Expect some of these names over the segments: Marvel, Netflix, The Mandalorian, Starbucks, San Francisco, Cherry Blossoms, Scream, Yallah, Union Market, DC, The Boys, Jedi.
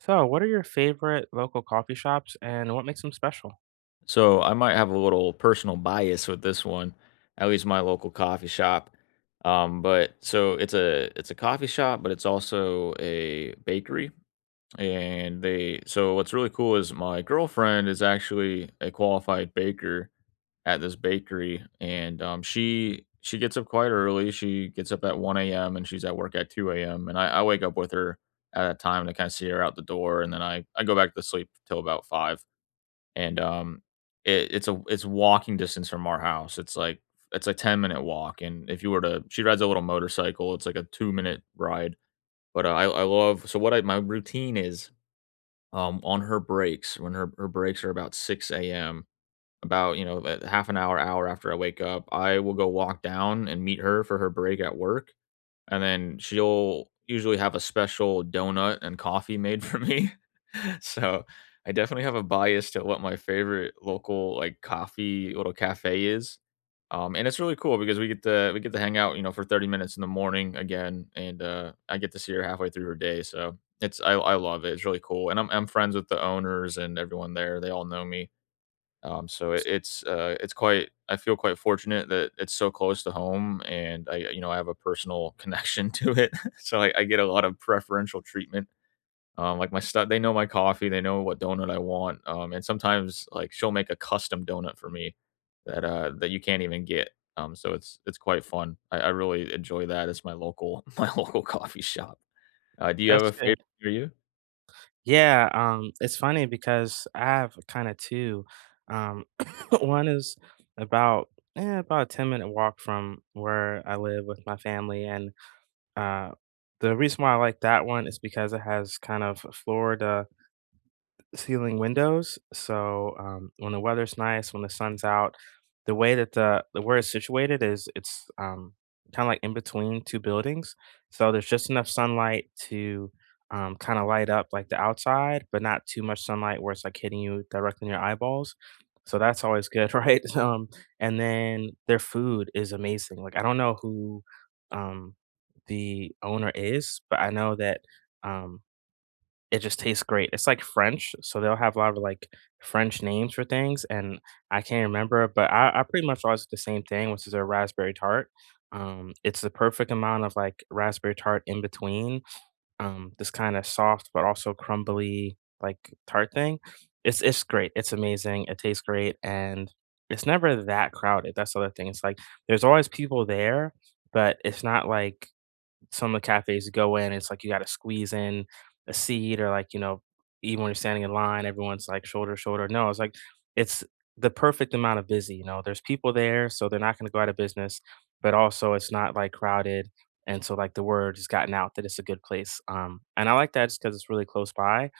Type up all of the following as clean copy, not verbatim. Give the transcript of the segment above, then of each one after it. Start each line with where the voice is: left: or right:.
right: So, what are your favorite local coffee shops and what makes them special?
left: So I might have a little personal bias with this one, at least my local coffee shop. But so it's a coffee shop, but it's also a bakery. And they so what's really cool is my girlfriend is actually a qualified baker at this bakery, and she gets up quite early. She gets up at 1 a.m. and she's at work at 2 a.m. And I wake up with her at that time to kind of see her out the door, and then I go back to sleep till about five. And um, it, it's a it's walking distance from our house. It's like, it's a 10-minute walk, and if you were to, she rides a little motorcycle. It's like a 2 minute ride, but I love. So what I my routine is, on her breaks, when her breaks are about 6 a.m. About, a half an hour, after I wake up, I will go walk down and meet her for her break at work, and then she'll usually have a special donut and coffee made for me. So, I definitely have a bias to what my favorite local, like, coffee little cafe is, and it's really cool because we get to hang out, for 30 minutes in the morning again, and, I get to see her halfway through her day, so it's I love it, it's really cool, and I'm friends with the owners and everyone there, they all know me. So it,
right: That's
left: it's quite. I feel quite fortunate that it's so close to home, and I, I have a personal connection to it, so I get a lot of preferential treatment. Like, my stuff, they know my coffee, they know what donut I want, and sometimes, like, she'll make a custom donut for me that that you can't even get. It's quite fun. I really enjoy that. It's my local my local coffee shop. Do you have
right: that's
left: a favorite?
right: good.
left: Near you?
right: Yeah, it's funny because I have kind of two. Um, one is about about a 10-minute walk from where I live with my family. And uh, the reason why I like that one is because it has kind of Florida ceiling windows. So when the weather's nice, when the sun's out, the way that the where it's situated is it's kind of like in between two buildings. So there's just enough sunlight to kind of light up like the outside, but not too much sunlight where it's like hitting you directly in your eyeballs. So that's always good, right? And then their food is amazing. Like I don't know who um, the owner is, but I know that um, it just tastes great. It's like French, so they'll have a lot of like French names for things, and I can't remember, but I pretty much always do the same thing, which is a raspberry tart. It's the perfect amount of like raspberry tart in between, this kind of soft but also crumbly like tart thing. It's great. It's amazing. It tastes great, and it's never that crowded. That's the other thing. It's like there's always people there, but it's not like some of the cafes you go in, it's like you gotta squeeze in a seat or like, you know, even when you're standing in line, everyone's like shoulder to shoulder. No, it's like it's the perfect amount of busy, you know. There's people there, so they're not gonna go out of business, but also it's not like crowded. And so like the word has gotten out that it's a good place. And I like that just because it's really close by,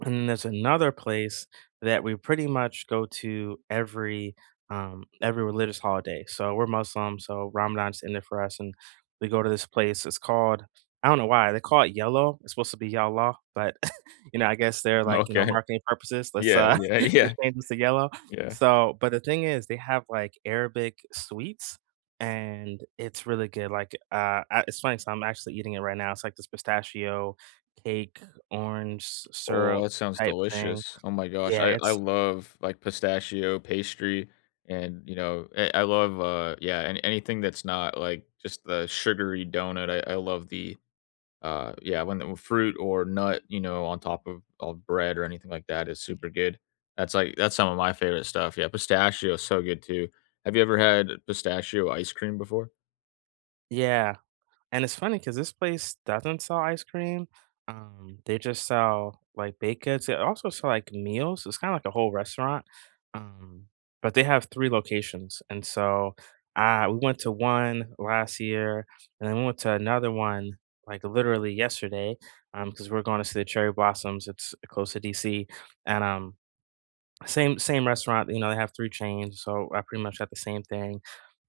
right: and then there's another place that we pretty much go to every every religious holiday. So we're Muslim, so Ramadan's ended for us, and we go to this place. It's called, I don't know why they call it yellow. It's supposed to be Yallah, but you know I guess they're like, you know,
left: Okay.
right: marketing purposes. Let's
left: Yeah. Yeah. Yeah.
right: just change this to yellow.
left: Yeah.
right: So, but the thing is, they have like Arabic sweets. And it's really good. Like, it's funny. So I'm actually eating it right now. It's like this pistachio cake, orange
left: Oh,
right: syrup
left: that sounds
right: type thing.
left: delicious. Oh my gosh.
right: Yeah,
left: I
right: it's
left: love, like, pistachio pastry, and, you know, I love, yeah, and anything that's not, like, just the sugary donut. I love the, yeah, when the fruit or nut, you know, on top of bread or anything like that is super good. That's, like, that's some of my favorite stuff. Yeah, pistachio is so good too. Have you ever had pistachio ice cream before?
right: yeah, and it's funny because this place doesn't sell ice cream, they just sell, like, baked goods, they also sell, like, meals, it's kinda like a whole restaurant, um, but they have 3 locations, and so, we went to one last year, and then we went to another one, like, literally yesterday. Because we're gonna see the Cherry Blossoms, it's close to DC, and, same restaurant, you know, they have 3 chains, so I pretty much got the same thing.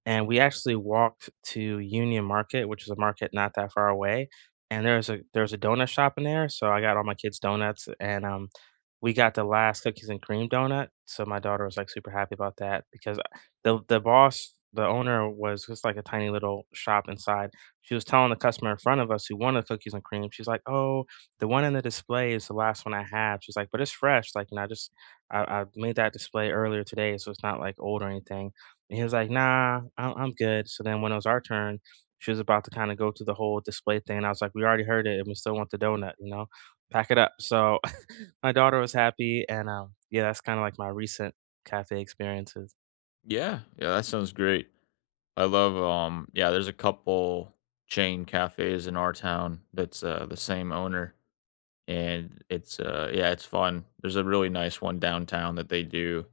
right: And we actually walked to Union Market, which is a market not that far away. And there's a donut shop in there, so I got all my kids donuts, and we got the last cookies and cream donut. So my daughter was like super happy about that because the boss, the owner, was just like a tiny little shop inside. She was telling the customer in front of us who wanted cookies and cream, she's like, "Oh, the one in the display is the last one I have." She's like, "But it's fresh, like, and I just I made that display earlier today, so it's not like old or anything." And he was like, "Nah, I'm good." So then when it was our turn, she was about to kind of go to the whole display thing. And I was like, "We already heard it, and we still want the donut, you know? Pack it up." So my daughter was happy, and yeah, that's kind of like my recent cafe experiences.
left: Yeah. Yeah, that sounds great. I love, yeah, there's a couple chain cafes in our town that's, the same owner, and it's, yeah, it's fun. There's a really nice one downtown that they do.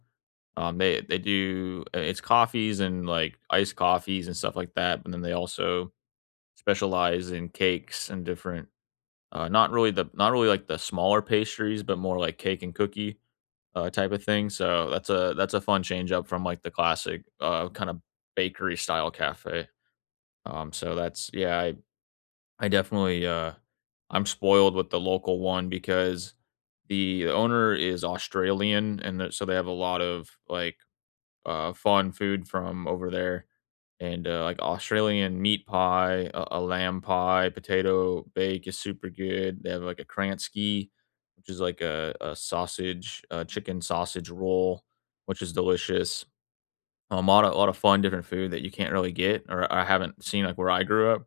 left: They do, it's coffees and like iced coffees and stuff like that, but then they also specialize in cakes and different, not really the not really like the smaller pastries, but more like cake and cookie, type of thing. So that's a fun change up from, like, the classic, kind of bakery style cafe. Um, so that's yeah, I I definitely, I'm spoiled with the local one because the owner is Australian, and so they have a lot of like, fun food from over there, and like, Australian meat pie, a lamb pie, potato bake is super good. They have like a Kransky, which is like a chicken sausage roll, which is delicious. A lot of, a lot of fun different food that you can't really get, or I haven't seen, like, where I grew up,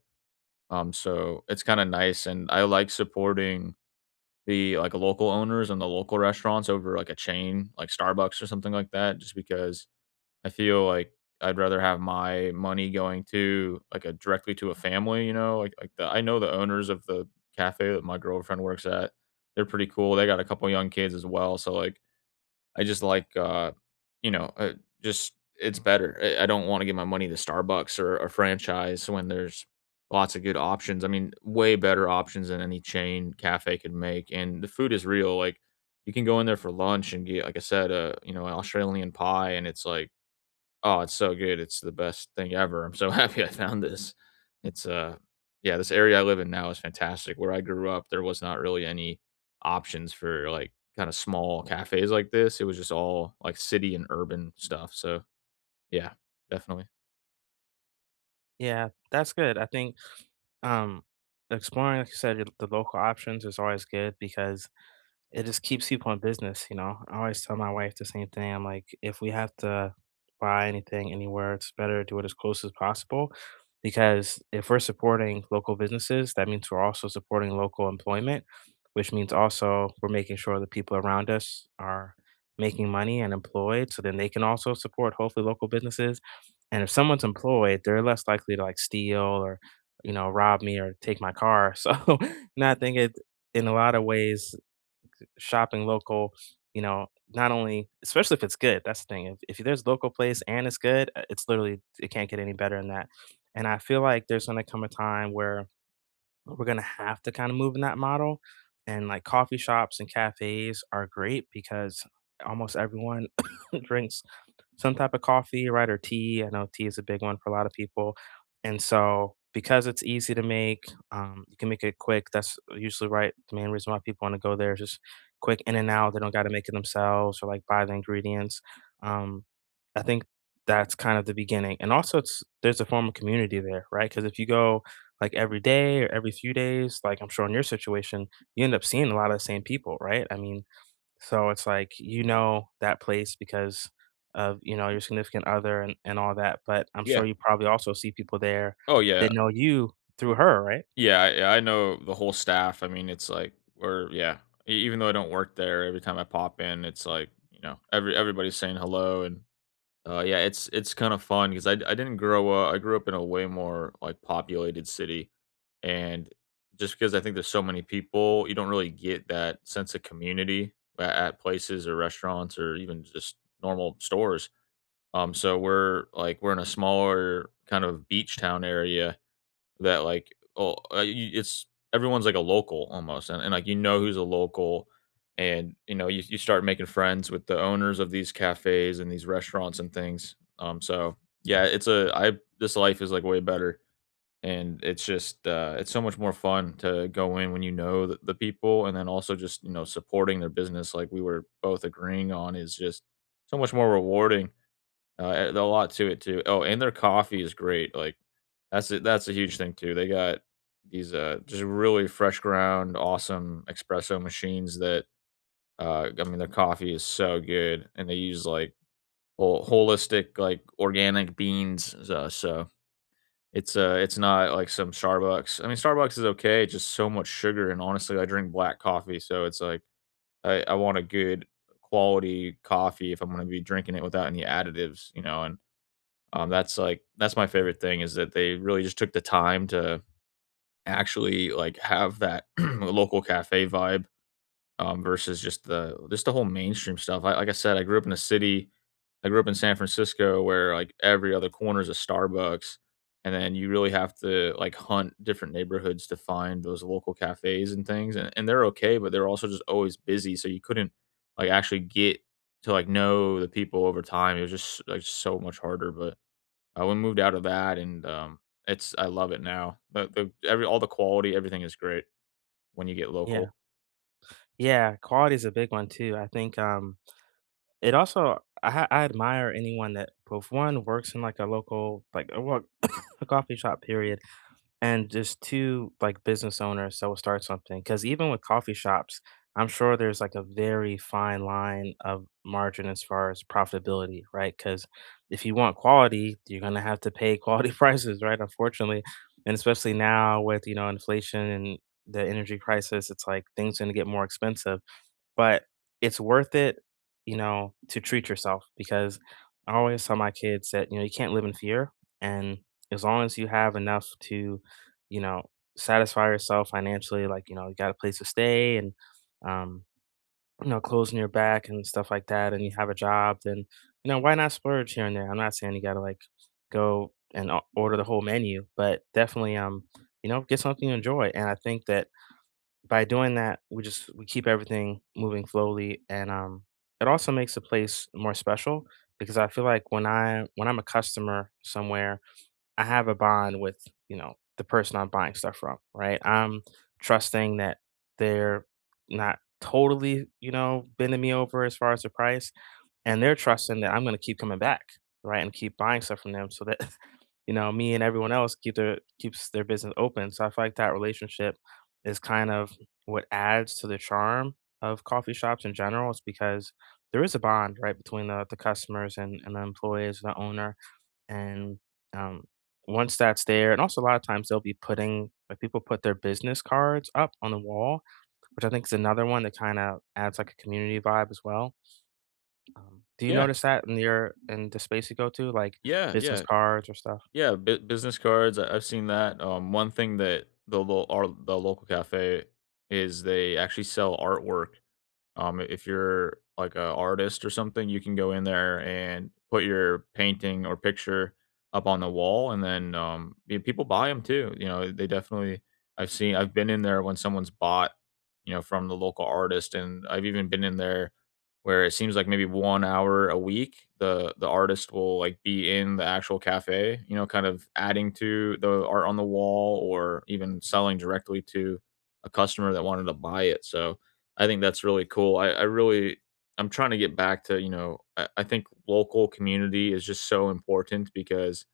left: so it's kinda nice, and I like supporting the, like, local owners and the local restaurants over, like, a chain, like Starbucks or something like that, just because I feel like I'd rather have my money going to, like, a directly to a family, you know? Like, the I know the owners of the cafe that my girlfriend works at. They're pretty cool, they got a couple young kids as well, so, like, I just like, you know, uh, just it's better. I don't want to give my money to Starbucks or a franchise when there's lots of good options. I mean, way better options than any chain cafe could make. And the food is real. Like, you can go in there for lunch and get, like I said, you know, an Australian pie, and it's like, oh, it's so good. It's the best thing ever. I'm so happy I found this. It's, yeah, this area I live in now is fantastic. Where I grew up, there was not really any options for, like, kinda small cafes like this. It was just all, like, city and urban stuff, so, yeah, definitely.
right: Yeah, that's good. I think um, exploring, like you said, the local options is always good because it just keeps people in business, you know? I always tell my wife the same thing. I'm like, "If we have to buy anything anywhere, it's better to do it as close as possible." Because if we're supporting local businesses, that means we're also supporting local employment, which means also we're making sure the people around us are making money and employed, so then they can also support, hopefully, local businesses. And if someone's employed, they're less likely to, like, steal or, you know, rob me or take my car. So, no, I think it, in a lot of ways, shopping local, you know, not only especially if it's good, that's the thing. If there's local place and it's good, it's literally it can't get any better than that. And I feel like there's gonna come a time where we're gonna have to kind of move in that model. And like coffee shops and cafes are great because almost everyone drinks some type of coffee, right? Or tea. I know tea is a big one for a lot of people. And so because it's easy to make, you can make it quick. That's usually right. The main reason why people want to go there is just quick in and out. They don't got to make it themselves or like buy the ingredients. Um, I think that's kind of the beginning. And also it's there's a form of community there, right? Because if you go like every day or every few days, like I'm sure in your situation, you end up seeing a lot of the same people, right? I mean, so it's like you know that place because of, you know, your significant other and all that, but I'm
left: Yeah.
right: sure you probably also see people there
left: Oh, yeah.
right: that know you through her, right?
left: Yeah, I know the whole staff. I mean, it's like we're, yeah. E even though I don't work there, every time I pop in, it's like, you know, everybody's saying hello, and yeah, it's kind of fun because I didn't grow up. I grew up in a way more like populated city, and just because I think there's so many people, you don't really get that sense of community at places or restaurants or even just normal stores. So we're like, we're in a smaller kind of beach town area, that, like, oh, you it's everyone's like a local almost, and like, you know who's a local, and, you know, you start making friends with the owners of these cafes and these restaurants and things, so, yeah, it's a I, this life is, like, way better, and it's just, it's so much more fun to go in when you know the people, and then also just, you know, supporting their business, like we were both agreeing on, is just so much more rewarding. A lot to it too. Oh, and their coffee is great, like, that's a huge thing too. They got these, just really fresh ground, awesome espresso machines that, I mean, their coffee is so good, and they use, like, whole holistic, like, organic beans, so it's not like some Starbucks. I mean, Starbucks is okay, it's just so much sugar, and honestly, I drink black coffee, so it's like I want a good quality coffee if I'm gonna be drinking it without any additives, you know, and, that's, like, that's my favorite thing is that they really just took the time to actually, like, have that local cafe vibe, versus just the whole mainstream stuff. I like I said, I grew up in San Francisco where, like, every other corner is a Starbucks, and then you really have to, like, hunt different neighborhoods to find those local cafes and things, and they're okay, but they're also just always busy, so you couldn't, like, actually get to, like, know the people over time. It was just, like, so much harder, but we moved out of that, and, it's I love it now. The every all the quality, everything is great when you get
right: Yeah.
left: local.
right: Yeah, quality is a big one too. I think, it also I admire anyone that both, 1, works in, like, a local like, a work a coffee shop, period, and just two like business owners that will start something because even with coffee shops I'm sure there's like a very fine line of margin as far as profitability, right? Because if you want quality you're going to have to pay quality prices, right, unfortunately, and especially now with, you know, inflation and the energy crisis, it's like things going to get more expensive. But it's worth it, you know, to treat yourself because I always tell my kids that, you know, you can't live in fear. And as long as you have enough to, you know, satisfy yourself financially, like, you know, you got a place to stay and, um, you know, clothes on your back and stuff like that, and you have a job, then, you know, why not splurge here and there? I'm not saying you got to like go and order the whole menu, but definitely, you know, get something you enjoy. And I think that by doing that, we just we keep everything moving slowly, and it also makes the place more special because I feel like when I'm a customer somewhere, I have a bond with, you know, the person I'm buying stuff from, right? I'm trusting that they're not totally, you know, bending me over as far as the price, and they're trusting that I'm gonna keep coming back, right, and keep buying stuff from them so that, you know, me and everyone else keeps their business open. So I feel like that relationship is kind of what adds to the charm of coffee shops in general. It's because there is a bond, right, between the customers and the employees, the owner. And um, once that's there, and also a lot of times they'll be putting, like people put their business cards up on the wall, which I think is another one that kind of adds like a community vibe as well. Do you
left: Yeah,
right: notice that in your in the space you go to, like
left: yeah,
right: business
left: yeah,
right: cards or stuff?
left: yeah, bu business cards, I've seen that. One thing that the lo our the local cafe is, they actually sell artwork. If you're like an artist or something, you can go in there and put your painting or picture up on the wall, and then, yeah, people buy them too. You know, they definitely. I've seen. I've been in there when someone's bought, you know, from the local artist, and I've even been in there where it seems like maybe 1 hour a week the artist will like be in the actual cafe, you know, kind of adding to the art on the wall or even selling directly to a customer that wanted to buy it. So I think that's really cool. I'm trying to get back to, you know, I think local community is just so important, because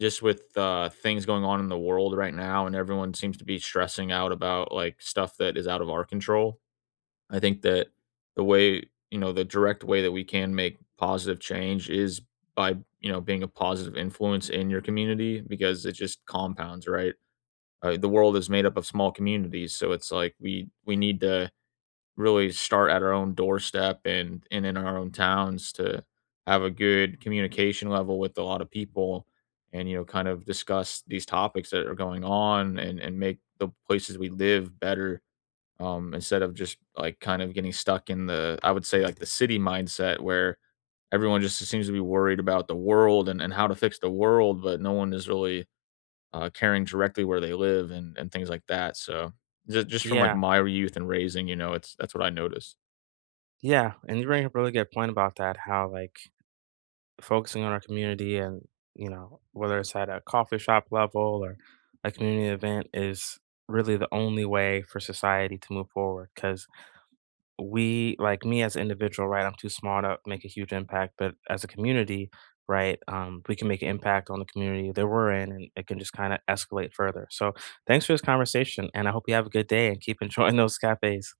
left: just with, things going on in the world right now, and everyone seems to be stressing out about like stuff that is out of our control. I think that the way, the direct way that we can make positive change is by, being a positive influence in your community, because it just compounds, right? The world is made up of small communities. So it's like we need to really start at our own doorstep and in our own towns to have a good communication level with a lot of people, and, kind of discuss these topics that are going on, and make the places we live better, instead of just like kind of getting stuck in the I would say, like, the city mindset, where everyone just seems to be worried about the world, and, how to fix the world, but no one is really, caring directly where they live, and, things like that. So just from like
right: Yeah,
left: my youth and raising, you know, it's that's what I noticed.
right: yeah, and you bring up a really good point about that. How like focusing on our community, and you know whether it's at a coffee shop level or a community event, is really the only way for society to move forward. Because we, like me as an individual, right, I'm too small to make a huge impact, but as a community, right, we can make an impact on the community that we're in and it can just kind of escalate further. So thanks for this conversation and I hope you have a good day and keep enjoying those cafes.